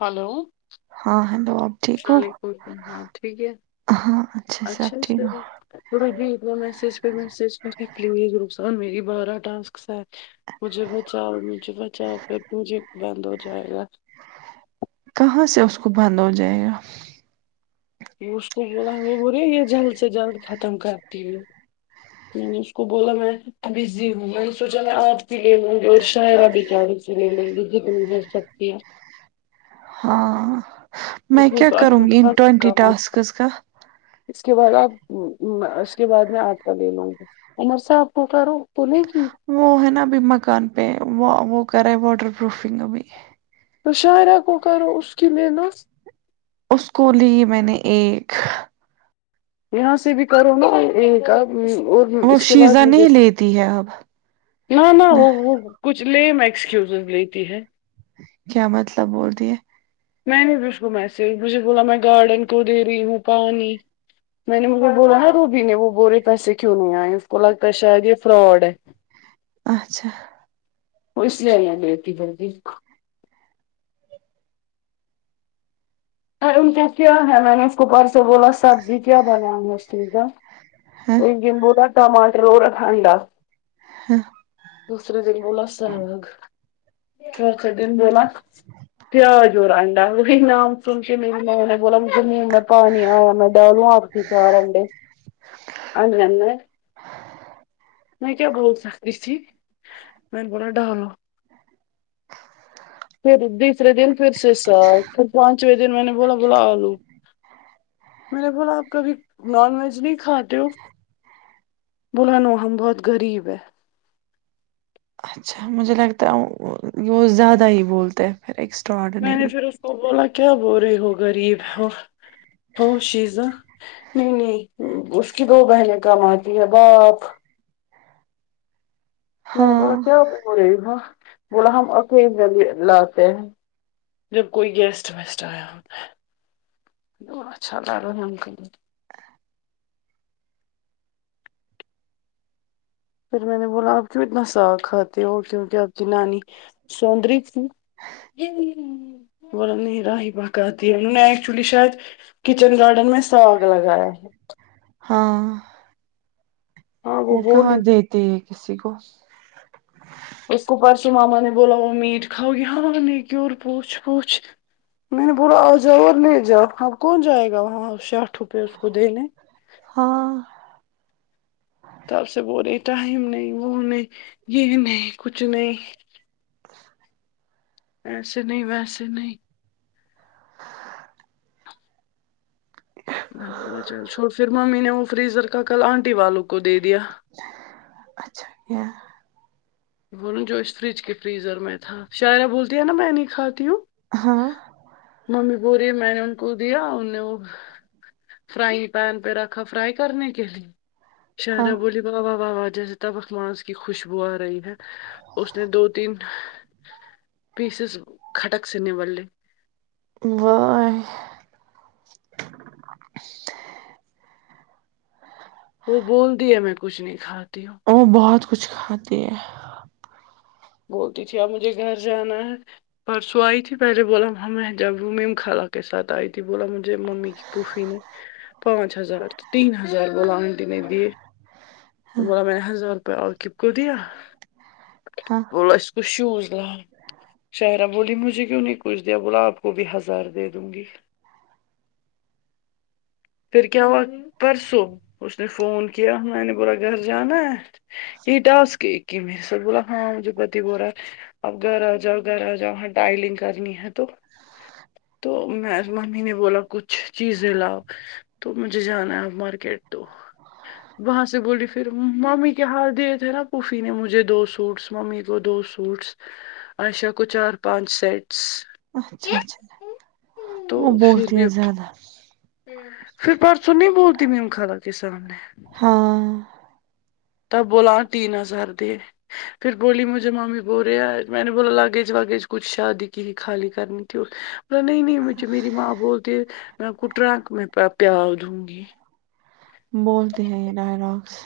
ہلون ہاں ہیلو آپ ٹھیک ہو ہاں ٹھیک ہے ہاں اچھا سب ٹھیک تب د میسیج پ میسیج پ پلیز رس ا می بار ٹسک ساتھ مجھے بچاؤ مجھے بچاؤ پھر مھے بند ہو جائے گا کہاں سے اس کو بند ہو جائے گا اس کو بولا بولے یہ جلد سے جلد ختم کرتی ہو میں نے اس کو بولا میں بزی ہوں میں نے سوچا میں آپ کے لیے شہرا بھی چارے وت سکتی ہے ہاں میں اس نے کیا تو کروں اچھا گی ان خاص ٹینٹی کما تھوسند کا اس کے بعد آپ اس کے بعد میں آٹ کاا لے لوں گی امر صاحب کوک بولے گ وہ ہے نا ابھی مکان پہ وہ وہ کرا ہے واٹر پروفنگ ابھی تو شاعرا کو کرو ا اس کی محنت اس کو لی میں نے ایک یہاں سے بھی کرو نا یہ کا وہ اس کے بعد شیزا م نہیں د لیتی ہے اب نہ نہ وہ وہ کچھ لیم ایکسکیوزو لیتی ہے کیا مطلب بول رہی ہے میں نہیں پچھ گ میسیج بھس بولان م میں گاڈن کو دے رہی ہوں پانی میں نے مجھ کو بولا نا روبی نے وہ بولے پیسے کیوں نہیں آئے اس کو لگتا شاید یہ فراڈ ہے اچھا وہ اس لیے اللہ ملتی بھر جی ر ان کیا کیا ہے منیش کو پار سے بولا اب یہ کیا بنا ہاں انجن بولا ٹماٹر اور انڈا ہاں دوسرے دن بولا ساگ سے دن بولا پیا جوور آڈا وہی نام سن کے میری بولا مجھ نہیں میں پانی آیا میں ڈالوں آپ کے چار انڈے ہنند [unintelligible] میں کیا بول سکتی تھی میں نے بولا ڈالو پھر دوسرے دن پھر سےسا پ دن میں نے بولا بولا آلو میں نے بولا آپ کبھی نان ویج نہیں کھاتے بول نو ہم بہت غریب ہے اچھا مجھے لگتا ہے وہ زیادہ ہی بولتے ایکسٹاٹ میں نے پھر اس کو بولا کیا بو رہی ہو غریب ہو ہو شیزاں نہیں نہیں اس کی دو بہنیں کام آتی ہیں باپ میں نے بولا ہاں کیا بول بولا ہم اقیلی اللہ آتے ہیں جب کوئی گیسٹ ویسٹ آیا ہو اچھاءلہ الحم پھر میں نے بولا آپ کیوں اتنا ساگ کھاتے ہو کیونکہ آپ کی نانی سندری تھی ب نہیں راہ بقات انہوں نے ایکچولی شاید کچن گارڈن میں ساگ لگایا ہے ہاں ہاں وہ کہاں بولی دیتے ہے کسی کو [unintelligible] اس کو پرسو ماما نے بولا وہ میٹ کاؤ گی ہاں نہیں کیوں اور پوچھ پوچھ میں نے بولا آ جاؤ اور لے جاؤ آپ کون جائے گا وہاں ساٹھ روپئے اس کو دینے ہاں تپ سے بول رہے ٹائم نہیں وہ نہیں یہ نہیں کچھ نہیں ویسے نہیں ویسے نہیں چل چھو پھر ممی نے وہ فریزر کا کل آنٹی والوں کو دے دیا اچھا کیا بول جو اس فریج کے فریزر میں تھا شاعرہ بولتی ہے نا میں نہیں کھاتی ہوں ہاں ممی بو رہی ہے میں نے ان کو دیا ان نے وہ فرائنگ پین پہ رکھا فرائی کرنے کے لیے ہاں شہرا بولی واہاہ واہاہ جیسے تب اخ ماس کی خوشبو آ رہی ہے اس نے دو تین پیسز کھٹک سے نمل لی [unintelligible] وہ بول دی ہے میں کچھ نہیں کھاتی ہوں وہ بہت کچھ کھاتی ہے بولتی تھی اب مجھے گھر جانا ہے پرسو آئی تھی پہلے بولا ہم جب مم خال کے ساتھ آئی تھی بولا مجھے ممی کی پوفی نے پانچ ہزار تین ہزار بلان د میں د ہاں بولا میں نے ہزار روپیہ آ ک کو دیا ہاں بولو اس کس شوز لا شہرہ بولی مجھے کیوں نہیں کچھ دیا بولا آپ کو بھی ہزار دے دوں گی پھر کیا ہوا پرسوں اس نے فون کیا میں نے بورا گھر جانا ہے یہی ڈاس کے ایک ہی میرے سے بولا ہاں مجھے ب ب رہا ہے اب گھر آ جاؤ گھر آ جاؤ وہاں ڈائلنگ کرنی ہے تو تو میں ممی نے بولا کچھ چیزیں لاؤ تو مجھے جانا ہے مارکیٹ تو وہاں سے بولی پھر ممی کیا ہاتھ دیئے تھے نا پوفی نے مجھے دو سوٹس ممی کو دو سو فوٹس عشیا کو چار پانچ سیٹس اچھا اچھا تو وہ پھر بولتی بھی ہیں زیادہ پھر پرسوں نہیں بولتی میم خرا کے سامنے ہاں ت بلا تین ہزار د پھر بولی مجھے مامی بول رہے میں نے بولا لاگیج واگیج کچھ شادی کی خالی کرنے ت نہیں نہیں مجھے میری ماں بولتی میں کٹرا میں پ پیا دوں گی بولتے ہیں یہ ڈائلاگس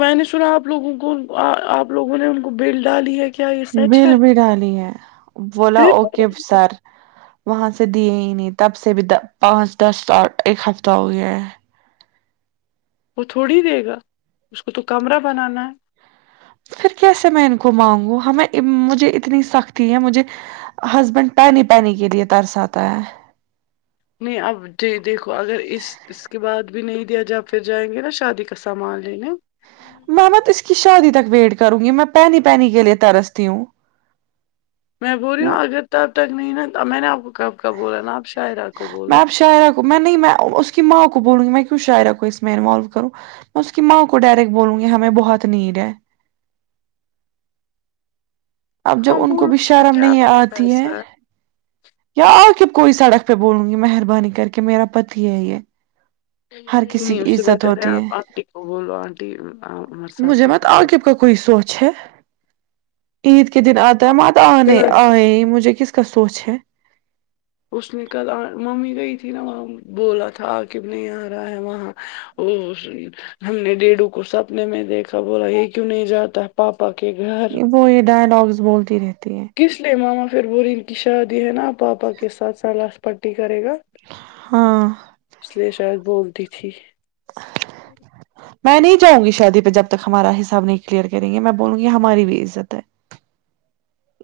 میں نے سنا آپ لوگوں کو آپ لوگوں نے ان کو بل ڈالی ہے کیا یہ سچ بل ہے بھی ڈالی ہے بولا پھر اوکے سر وہاں سے دیے ہی نہیں تب سے بھی پانچ دس اور ایک ہفتہ ہو گیا ہے وہ تھوڑی دے گا اس کو تو کمرہ بنانا ہے پھر کیسے میں ان کو مانگوں ہمیں مجھے اتنی سختی ہے مجھے ہسبینڈ پانی پانی کے لیے ترساتا ہے نہیں اب ج دیکھو اگر اس اس کے بعد بھی نہیں دیا جب آپ پھر جائیں گے نا شادی کا سامان لینے محمت اس کی شادی تک ویٹ کروں گی میں پہنی پہنی کے لیے ترستی ہوں میں بول رہی وہ ہوں اگر تب تک نہیں نا میں نے آپ کو کب کب بولا نا آپ شاع آپ کو میں بولو اب شاعرہ میں نہیں میں اس کی ماں کو بولوں گی میں کیوں شاعرہ کو اس میں انوالو کروں میں اس کی ماںؤ کو ڈائریکٹ بولوں گی ہمیں بہت نیڈ ہے اب جب ہاں ان کو بولو بھی اس میں شرم کیا نہیں اپنا آتی ہے پیسہ یا آ کے کوئی سڑک پہ بولوں گی مہربانی کر کے میرا پتی ہے یہ ہر کسی نہیں اس کی سے عزت بہتر ہے ہوتی آپ آنٹی کو بولو آنٹیر صاحب مجھے کے مت کھ عاقب کا کوئی سوچ ہے عید کے دن آتا ہے پیسے۔ مات آنے آئے مجھے کس ک سوچ ہے اس نے کل ممی گئی تھی نا وہ بولا تھا آ کےب نہیں آ رہا ہے وہاں ا ہم نے ڈیڈو کو سپنے میں دیکھا بولا یہ کیوں نہیں جاتا پاپا کے گھر وہ یہ ڈائلگس بولتی رہتی ہیں کس لیے ماما پھر ب ان کی شادی ہے نا پاپا کے ساتھ سلاس پٹی کرے گا ہاں اس لیے شاید بولتی تھی میں نہیں جاں گی شادی پہ جب تک ہمارا حساب نہیں کلیئر کریں گے میں بولوں گی ہماری بھی عزت ہے [inaudible]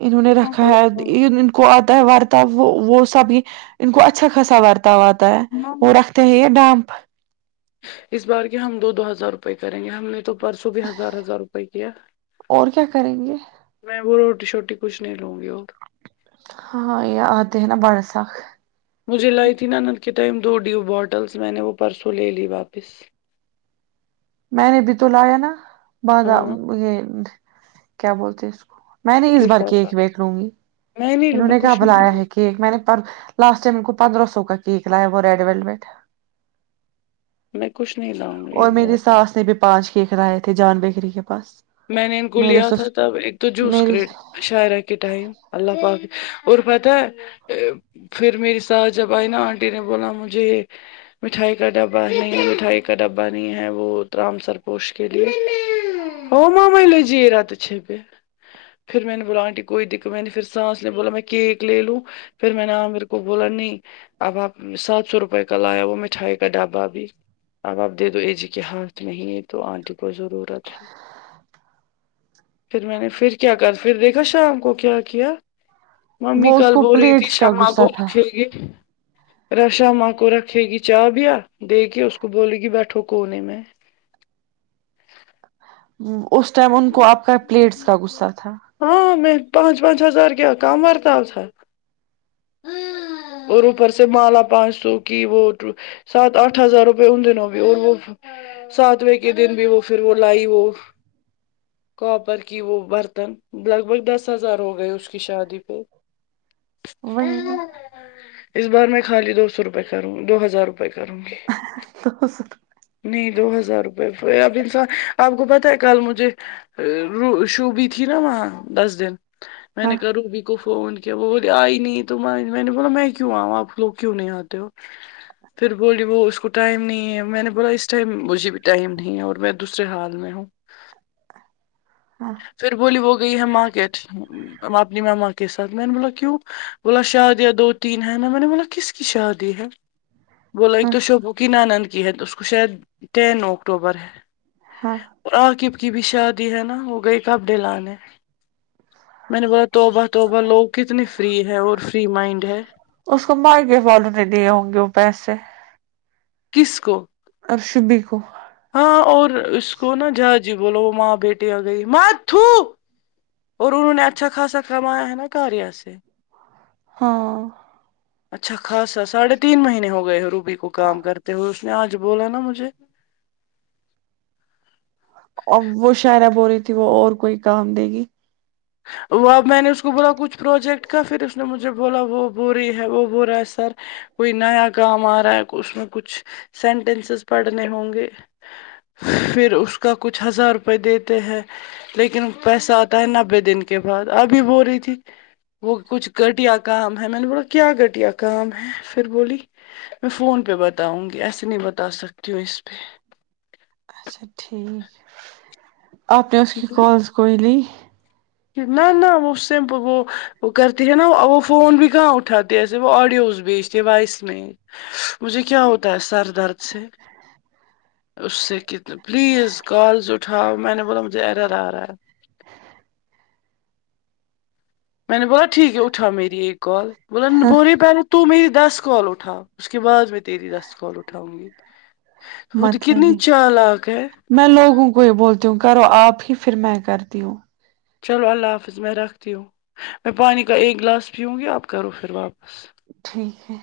انہوں نے رکھا ہے ان کو آتا ہے وار تب وہ وہ سبھی ان کو اچھا خاصا برتا ہوا آتا ہے وہ رکھتے ہیں یہ ڈامپ اس بار کی ہم دو ہزار روپئے کریں گے ہم نے تو پرسوں بھی ہزار ہزار روپئے کیا ہے اور کیا کریں گے میں وہ روٹی شوٹی کچھ نہیں لوں گی اور ہاں یہ آتے ہیں نا بارا ساخ مجھے لائتیین انند کے ٹائم دو ڈیو بوٹلس میں نے وہ پرسوں لے لی واپس میں نے بھی تو لایا نا بدا ہاں یہ کیا بولتے اس کو میں نے اس بار کی لفافہ ایک وھ لوں گی میں نہیں لوں انہوں میں نے کہ کچھ نہیں بلایا لاؤں ہے کہ گی کیک میں نے لاسٹائم کو پندرہ سو کا کیک لایا وہ ریڈ ویل ویٹ میں کچھ نہیں لاؤں گی اور اس میری بار میں ساس نے بھی پانچ ککرائے تھے جان بیکری کے پاس میں نے ان کو میرے لیا تھا سس تب ایک تو جوس میری کریٹ شاعرہ کے ٹائم اللہ پااکظ اور پتہ ہے پھر میری ساتسھ جب آئی نا آنٹی نے بولا مجھے مٹھائی کا ڈبہ نہیں مٹھائی کا ڈبہ نہیں ہے وہت رام سرپوش کے لیے ہو م میں لجےا تو چھپے پھر میں نے بولا آنٹی کوئی دق م میں نے پھر سانس لی نے بولا میں کیک لے لو پھر میں نے ہاں میرے کو بولا نہیں اب آپ سات سو روپے کا لایا وہ مٹھائی کا ڈبا بھی اب آپ دے دو ای جی کے ہاتھ میں ہی تو آنٹی کو ضرورت ہے پھر میں نے پھر کیا کر پھر دیکھا شام کو کیا کیا ممی وہ اس کل کو بول رہی تھی پلیٹس کا شمع کو غصہ تھا رکھے گی رشا ماں کو رکھے گی چا بھییا دے کے اس کو بولے گی بیٹھو کونے میں اس ٹائم ان کو آپ کا پلیٹس کا غصہ تھا ہاں میں پانچ پانچ ہزار کیا کم ہرتال سا اور اوپر سے مالا پانچ سو کی وہ سات آٹھ ہزار روپئے ان دنوں بھی اور وہ ساتویں کے دن بھی وہ پھر وہ لائی وہ کاپر کی وہ برتن لگ بھگ دس ہزار ہو گئے اس کی شادی پہ ہ وہی نا اس بار میں خالی دو سو روپے کروں گی دو ہزار روپئے کروں گی تو نہیں دو ہزار روپئے اب انسان آپ کو پتہ ہے کل مجھے ر شوبی تھی نا وہاں دس دن میں ہاں نے کہا روبی کو فون کیا وہ بولے آئی نہیں تو میں نے بولا میں کیوں آؤں آپ لوگ کیوں نہیں آتے ہو پھر بولی وہ اس کو ٹائم نہیں ہے میں نے بولا اس ٹائم مجھے بھی ٹائم نہیں ہے اور میں دوسرے حال میں ہوں ہاں پھر بولی وہ گئی ہے مارکیٹ اپنی مما کے ساتھ میں نے بولا کیوں بولا شادیاں دو تین ہیں نا میں نے بولا کس کی شادی ہے بولو ایک ہاں تو شوبو کی ن آانند کی ہے اس کو شاید تٹین اکٹوبر ہے ہاں عاقب کی بھی شادی ہے نا وہ گئی کپ ڈے لانے میں نے بتا توبہ توبہ لوگ کتنی فری ہے اور فری مائنڈ ہے اس کو مارگے والوں نے دیے ہوں گے وہ پیسے کس کو اور شبی کو ہاں اور اس کو نا جہا جی بولو وہ ماں بیٹی آ گئی ماں ت اور انہوں نے اچھا خاصا کمایا ہے نا گار ہییا سے ہاں اچھا خاصا ساڑھے تین مہینے ہو گئے ہو روبی کو کام کرتے ہوئے اس نے آج بولا نا مجھے ا وہ شاعرہ ب ہو رہی تھی وہ اور کوئی کام دے گی وہ اب میں نے اس کو بولا کچھ پروجیکٹ کا پھر اس نے مجھے بولا وہ بوری ہے وہ بورا ہے سر کوئی نیا کام آ رہا ہے اس میں کچھ سینٹینسز پڑھنے ہوں گے پھر اس کا کچھ ہزار روپئے دیتے ہیں لیکن پیسہ آتا ہے نہ ب دن کے بعد ابھی ب رہی تھی وہ کچھ گھٹیا کام ہے میں نے بولا کیا گھٹیا کام ہے پھر بولی میں فون پہ بتاؤں گی ایسے نہیں بتا سکتی ہوں اس پہ اچھا ٹھیک آپ نے اس کی کالز کوئی لی [inaudible] نہ نہ وہ سمپل وہ وہ کرتی ہے نا وہ فون بھی کہاں اٹھاتے ایسے وہ آڈیو اس بھی کے بعس میں مجھے کیا ہوتا ہے سر درد سے اس سے کتنے پلیز کالز اٹھاؤ میں نے بولا مجھے ایرر آ رہا ہے میں نے بولا ٹھیک ہے اٹھا میری ایک کال بولا بول رہی پہلے تو میری دس کال اٹھاؤ اس کے بعد میں تیری دس کال اٹھاؤں گی وہ تو مطلب کنی ہی چار لاکاک ہے میں لوگوں کو ہی بولتی ہوں کرو آپ ہی پھر میں کرتی ہوں چلو اللہ حافظ میں رکھتی ہوں میں پانی کا ایک گلاس پیوں گی آپ کرو پھر واپس ٹھیک ہے